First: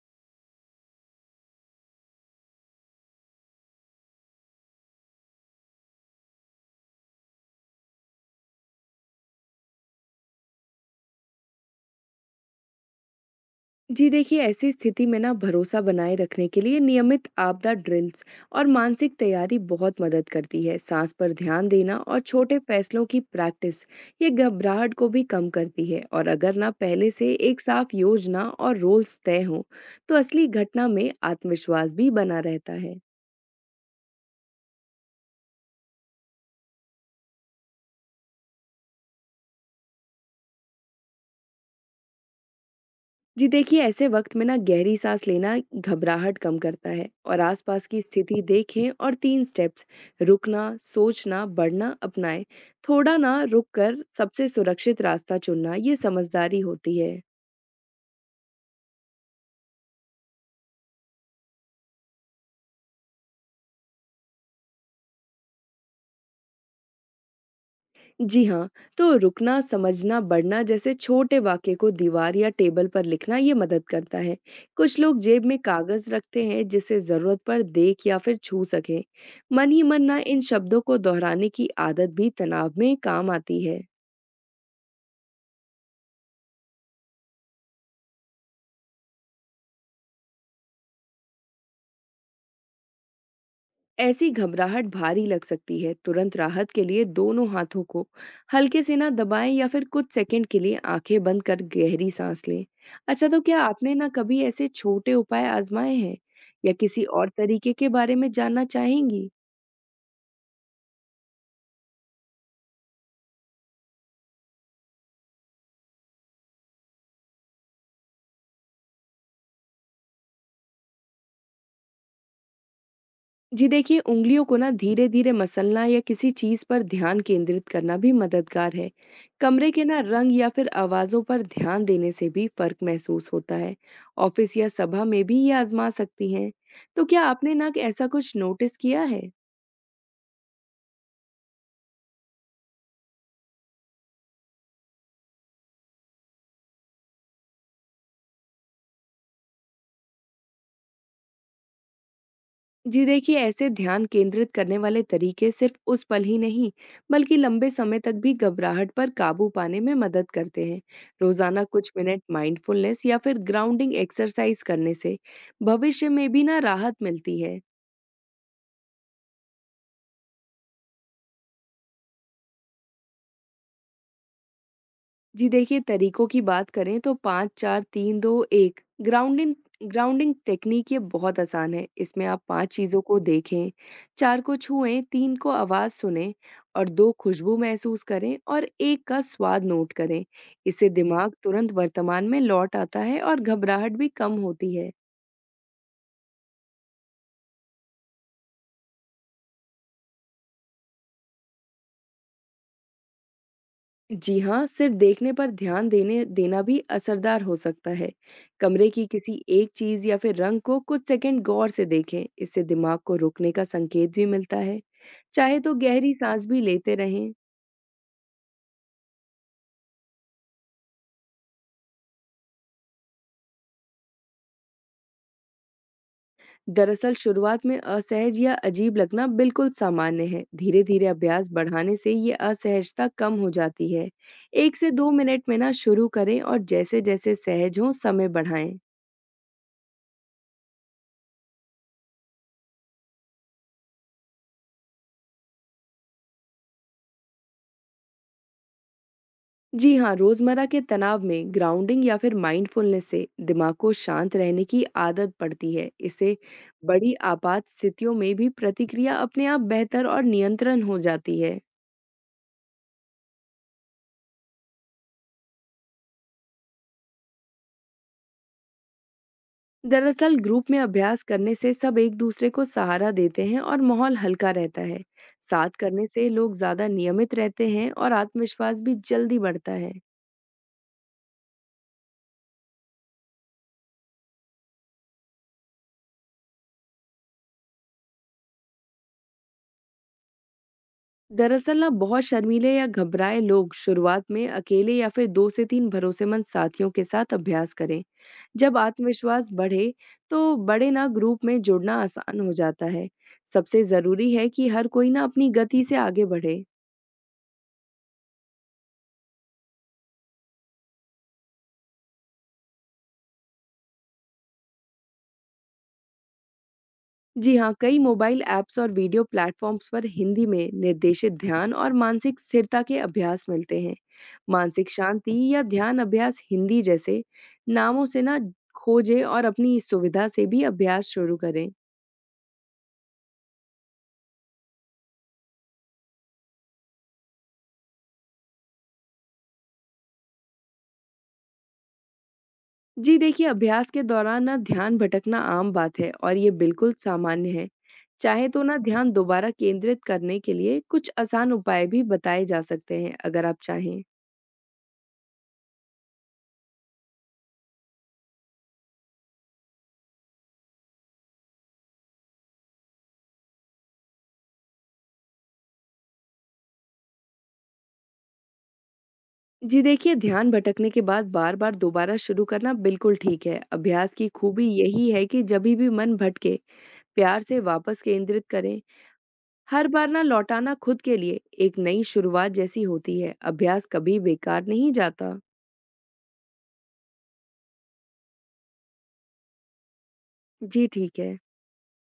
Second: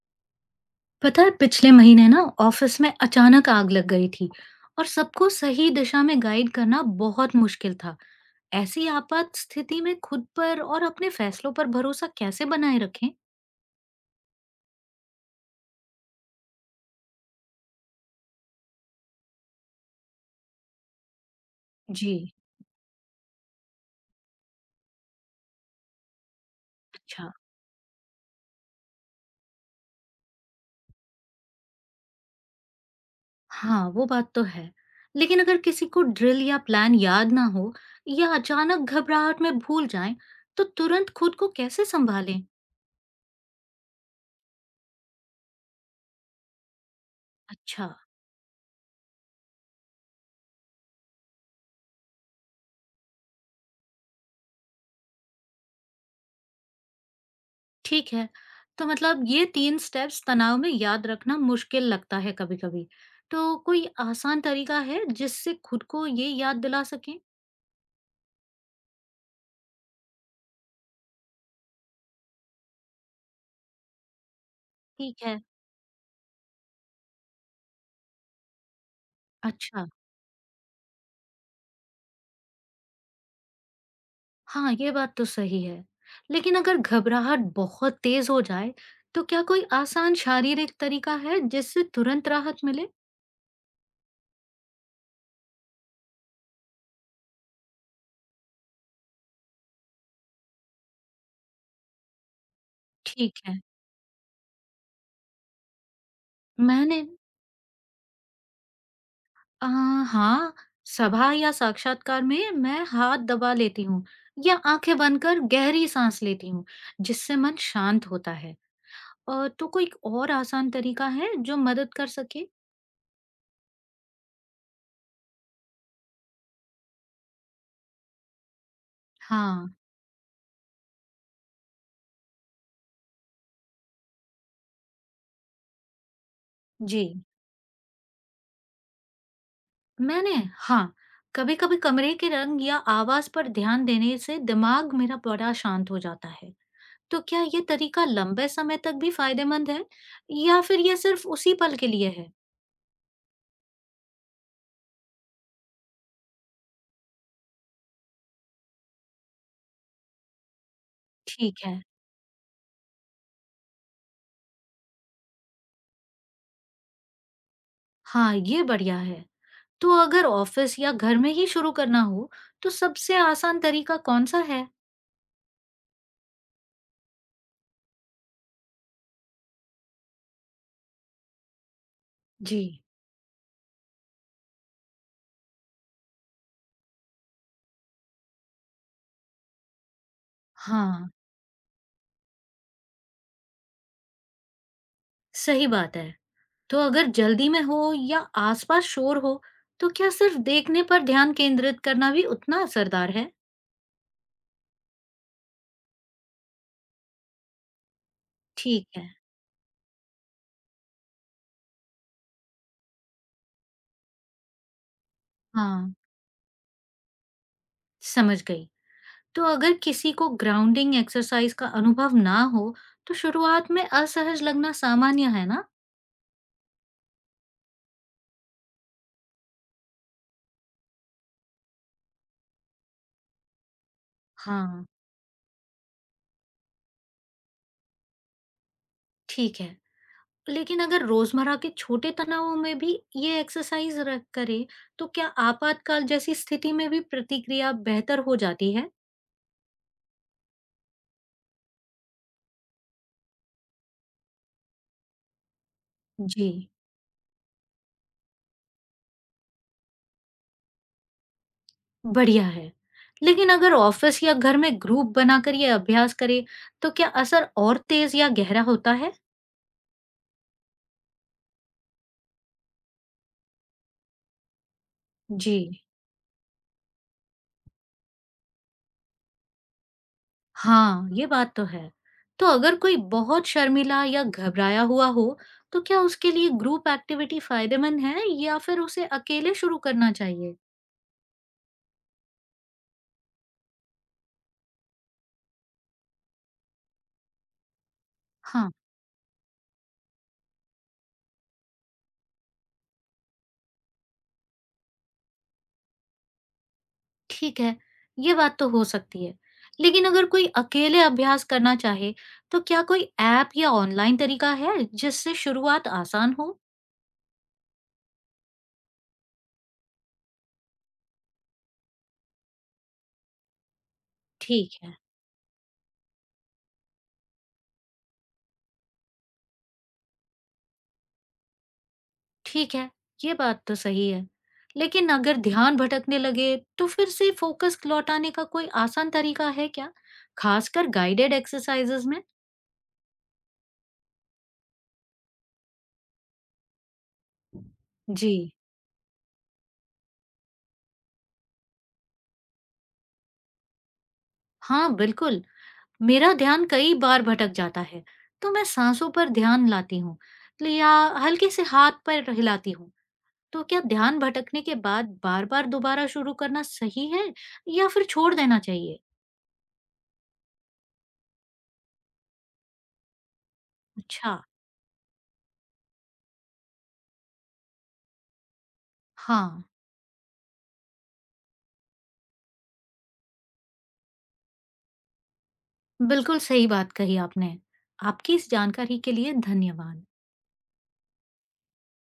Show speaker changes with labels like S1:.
S1: पता है पिछले महीने ना ऑफिस में अचानक आग लग गई थी। और सबको सही दिशा में गाइड करना बहुत मुश्किल था। ऐसी आपात स्थिति में खुद पर और अपने फैसलों पर भरोसा कैसे बनाए रखें?
S2: जी देखिए ऐसी स्थिति में ना भरोसा बनाए रखने के लिए नियमित आपदा ड्रिल्स और मानसिक तैयारी बहुत मदद करती है। सांस पर ध्यान देना
S1: जी।
S2: और छोटे फैसलों की प्रैक्टिस ये घबराहट को भी कम करती है। और अगर ना पहले
S1: अच्छा।
S2: से एक साफ योजना और रोल्स तय हों तो असली घटना में आत्मविश्वास भी बना रहता है।
S1: हाँ, वो बात तो है। लेकिन अगर किसी को ड्रिल या प्लान याद ना हो, या अचानक घबराहट में भूल जाए, तो तुरंत खुद को कैसे संभालें?
S2: जी देखिए, ऐसे वक़्त में ना गहरी साँस लेना घबराहट कम करता है और आसपास
S1: अच्छा।
S2: की स्थिति देखें और 3 स्टेप्स रुकना, सोचना, बढ़ना अपनाएँ। थोड़ा ना रुककर सबसे सुरक्षित रास्ता चुनना ये समझदारी होती है।
S1: ठीक है। तो मतलब ये 3 स्टेप्स तनाव में याद रखना मुश्किल लगता है कभी-कभी। तो कोई आसान तरीका है जिससे खुद को ये याद दिला सकें?
S2: जी हाँ, तो रुकना, समझना, बढ़ना जैसे छोटे वाक्य को दीवार या टेबल पर लिखना ये मदद करता है। कुछ लोग
S1: ठीक है,
S2: जेब में कागज़ रखते हैं जिसे ज़रूरत पर देख या फिर छू सकें। मन ही
S1: अच्छा।
S2: मन ना इन शब्दों को दोहराने की आदत भी तनाव में काम आती है।
S1: हाँ, ये बात तो सही है। लेकिन अगर घबराहट बहुत तेज़ हो जाए, तो क्या कोई आसान शारीरिक तरीका है जिससे तुरंत राहत मिले?
S2: ऐसी घबराहट भारी लग सकती है। तुरंत राहत के लिए दोनों हाथों को हल्के से ना दबाएं या फिर कुछ सेकंड के लिए आंखें बंद कर गहरी सांस लें। अच्छा
S1: ठीक
S2: तो
S1: है।
S2: क्या आपने ना कभी ऐसे छोटे उपाय आजमाए हैं या
S1: मैंने
S2: किसी और तरीके के बारे में जानना चाहेंगी?
S1: हाँ, सभा या साक्षात्कार में मैं हाथ दबा लेती हूँ, या आंखें बंद कर गहरी सांस लेती हूँ, जिससे मन शांत होता है। तो कोई और आसान तरीका है जो मदद कर सके?
S2: जी देखिए उंगलियों को ना धीरे धीरे मसलना या किसी चीज पर ध्यान केंद्रित करना भी मददगार है।
S1: हाँ,
S2: कमरे के ना रंग या फिर आवाजों पर ध्यान देने से भी फर्क महसूस होता है। ऑफिस या सभा में भी ये आजमा सकती हैं।
S1: जी।
S2: तो क्या आपने ना ऐसा कुछ नोटिस किया है?
S1: मैंने हाँ, कभी-कभी कमरे के रंग या आवाज पर ध्यान देने से दिमाग मेरा बड़ा शांत हो जाता है। तो क्या ये तरीका लंबे समय तक भी फायदेमंद है, या फिर ये सिर्फ उसी पल के लिए है?
S2: जी देखिए ऐसे ध्यान केंद्रित करने वाले तरीके सिर्फ उस पल ही नहीं बल्कि लंबे समय तक भी घबराहट पर काबू पाने में मदद करते हैं। रोजाना
S1: ठीक है।
S2: कुछ मिनट माइंडफुलनेस या फिर ग्राउंडिंग एक्सरसाइज करने से भविष्य में भी ना राहत मिलती है।
S1: हाँ, ये बढ़िया है। तो अगर ऑफिस या घर में ही शुरू करना हो, तो सबसे आसान तरीका कौन सा है?
S2: जी देखिए तरीकों की बात करें तो पाँच चार तीन दो एक ग्राउंडिंग ग्राउंडिंग टेक्निक ये बहुत आसान है। इसमें आप
S1: जी।
S2: पांच चीजों को देखें, चार को छुएं, तीन को आवाज सुने, और दो खुशबू महसूस करें और एक का स्वाद नोट करें। इससे
S1: हाँ।
S2: दिमाग तुरंत वर्तमान में लौट आता है और घबराहट भी कम होती है।
S1: सही बात है। तो अगर जल्दी में हो या आसपास शोर हो, तो क्या सिर्फ देखने पर ध्यान केंद्रित करना भी उतना असरदार है?
S2: जी हाँ, सिर्फ देखने पर ध्यान देने देना भी असरदार हो सकता है।
S1: ठीक
S2: कमरे की
S1: है।
S2: किसी एक चीज़ या फिर रंग को कुछ सेकंड गौर से देखें, इससे दिमाग को रुकने का संकेत भी मिलता है। चाहे तो
S1: हाँ,
S2: गहरी सांस भी लेते रहें।
S1: समझ गई। तो अगर किसी को ग्राउंडिंग एक्सरसाइज का अनुभव ना हो, तो शुरुआत में असहज लगना सामान्य है ना?
S2: दरअसल शुरुआत में असहज या अजीब लगना बिल्कुल सामान्य है। धीरे-धीरे अभ्यास बढ़ाने से ये असहजता कम हो जाती है। 1
S1: हाँ।
S2: से 2 मिनट में ना शुरू करें और जैसे-जैसे सहज हों समय बढ़ाएं।
S1: ठीक है। लेकिन अगर रोजमर्रा के छोटे तनावों में भी ये एक्सरसाइज र करें, तो क्या आपातकाल जैसी स्थिति में भी प्रतिक्रिया बेहतर हो जाती है?
S2: जी हाँ, रोजमर्रा के तनाव में ग्राउंडिंग या फिर माइंडफुलनेस से दिमाग को शांत रहने की आदत पड़ती है। इससे
S1: जी,
S2: बड़ी आपात स्थितियों में भी प्रतिक्रिया अपने आप बेहतर और नियंत्रण हो जाती है।
S1: बढ़िया है। लेकिन अगर ऑफिस या घर में ग्रुप बनाकर ये अभ्यास करें, तो क्या असर और तेज या गहरा होता है?
S2: दरअसल ग्रुप में अभ्यास करने से सब एक दूसरे को सहारा देते हैं और माहौल हल्का रहता है।
S1: जी,
S2: साथ करने से लोग ज्यादा नियमित रहते हैं और आत्मविश्वास भी जल्दी बढ़ता है।
S1: हाँ, ये बात तो है। तो अगर कोई बहुत शर्मीला या घबराया हुआ हो, तो क्या उसके लिए ग्रुप एक्टिविटी फायदेमंद है, या फिर उसे अकेले शुरू करना चाहिए?
S2: दरअसल ना बहुत शर्मीले या घबराए लोग शुरुआत में अकेले या फिर दो से तीन भरोसेमंद साथियों के साथ अभ्यास करें।
S1: हाँ।
S2: जब आत्मविश्वास बढ़े तो बड़े ना ग्रुप में जुड़ना आसान हो जाता है। सबसे जरूरी है कि हर कोई ना अपनी गति से आगे बढ़े।
S1: ठीक है, ये बात तो हो सकती है। लेकिन अगर कोई अकेले अभ्यास करना चाहे, तो क्या कोई ऐप या ऑनलाइन तरीका है जिससे शुरुआत आसान हो?
S2: जी हाँ, कई मोबाइल ऐप्स और वीडियो प्लेटफॉर्म्स पर हिंदी में निर्देशित ध्यान और मानसिक स्थिरता के अभ्यास मिलते हैं।
S1: ठीक
S2: मानसिक
S1: है।
S2: शांति या ध्यान अभ्यास हिंदी जैसे नामों से ना खोजें और अपनी इस सुविधा से भी अभ्यास शुरू करें।
S1: ठीक है, ये बात तो सही है। लेकिन अगर ध्यान भटकने लगे, तो फिर से फोकस लौटाने का कोई आसान तरीका है क्या? खासकर गाइडेड एक्सरसाइजेज में?
S2: जी देखिए अभ्यास के दौरान ना ध्यान भटकना आम बात है और ये बिल्कुल सामान्य है।
S1: जी
S2: चाहे तो ना ध्यान दोबारा केंद्रित करने के लिए कुछ आसान उपाय भी बताए जा सकते हैं अगर आप चाहें।
S1: हाँ, बिल्कुल। मेरा ध्यान कई बार भटक जाता है, तो मैं सांसों पर ध्यान लाती हूँ, या हल्के से हाथ पर हिलाती हूँ। तो क्या ध्यान भटकने के बाद बार-बार दोबारा शुरू करना सही है, या फिर छोड़ देना चाहिए?
S2: जी देखिए, ध्यान भटकने के बाद बार-बार दोबारा शुरू करना बिल्कुल ठीक है। अभ्यास की
S1: अच्छा,
S2: खूबी यही है कि जभी भी मन भटके, प्यार से वापस केंद्रित करें।
S1: हाँ,
S2: हर बार ना लौटाना खुद के लिए एक नई शुरुआत जैसी होती है। अभ्यास कभी बेकार नहीं जाता।
S1: बिल्कुल सही बात कही आपने। आपकी इस जानकारी के लिए धन्यवाद।
S2: जी, ठीक है।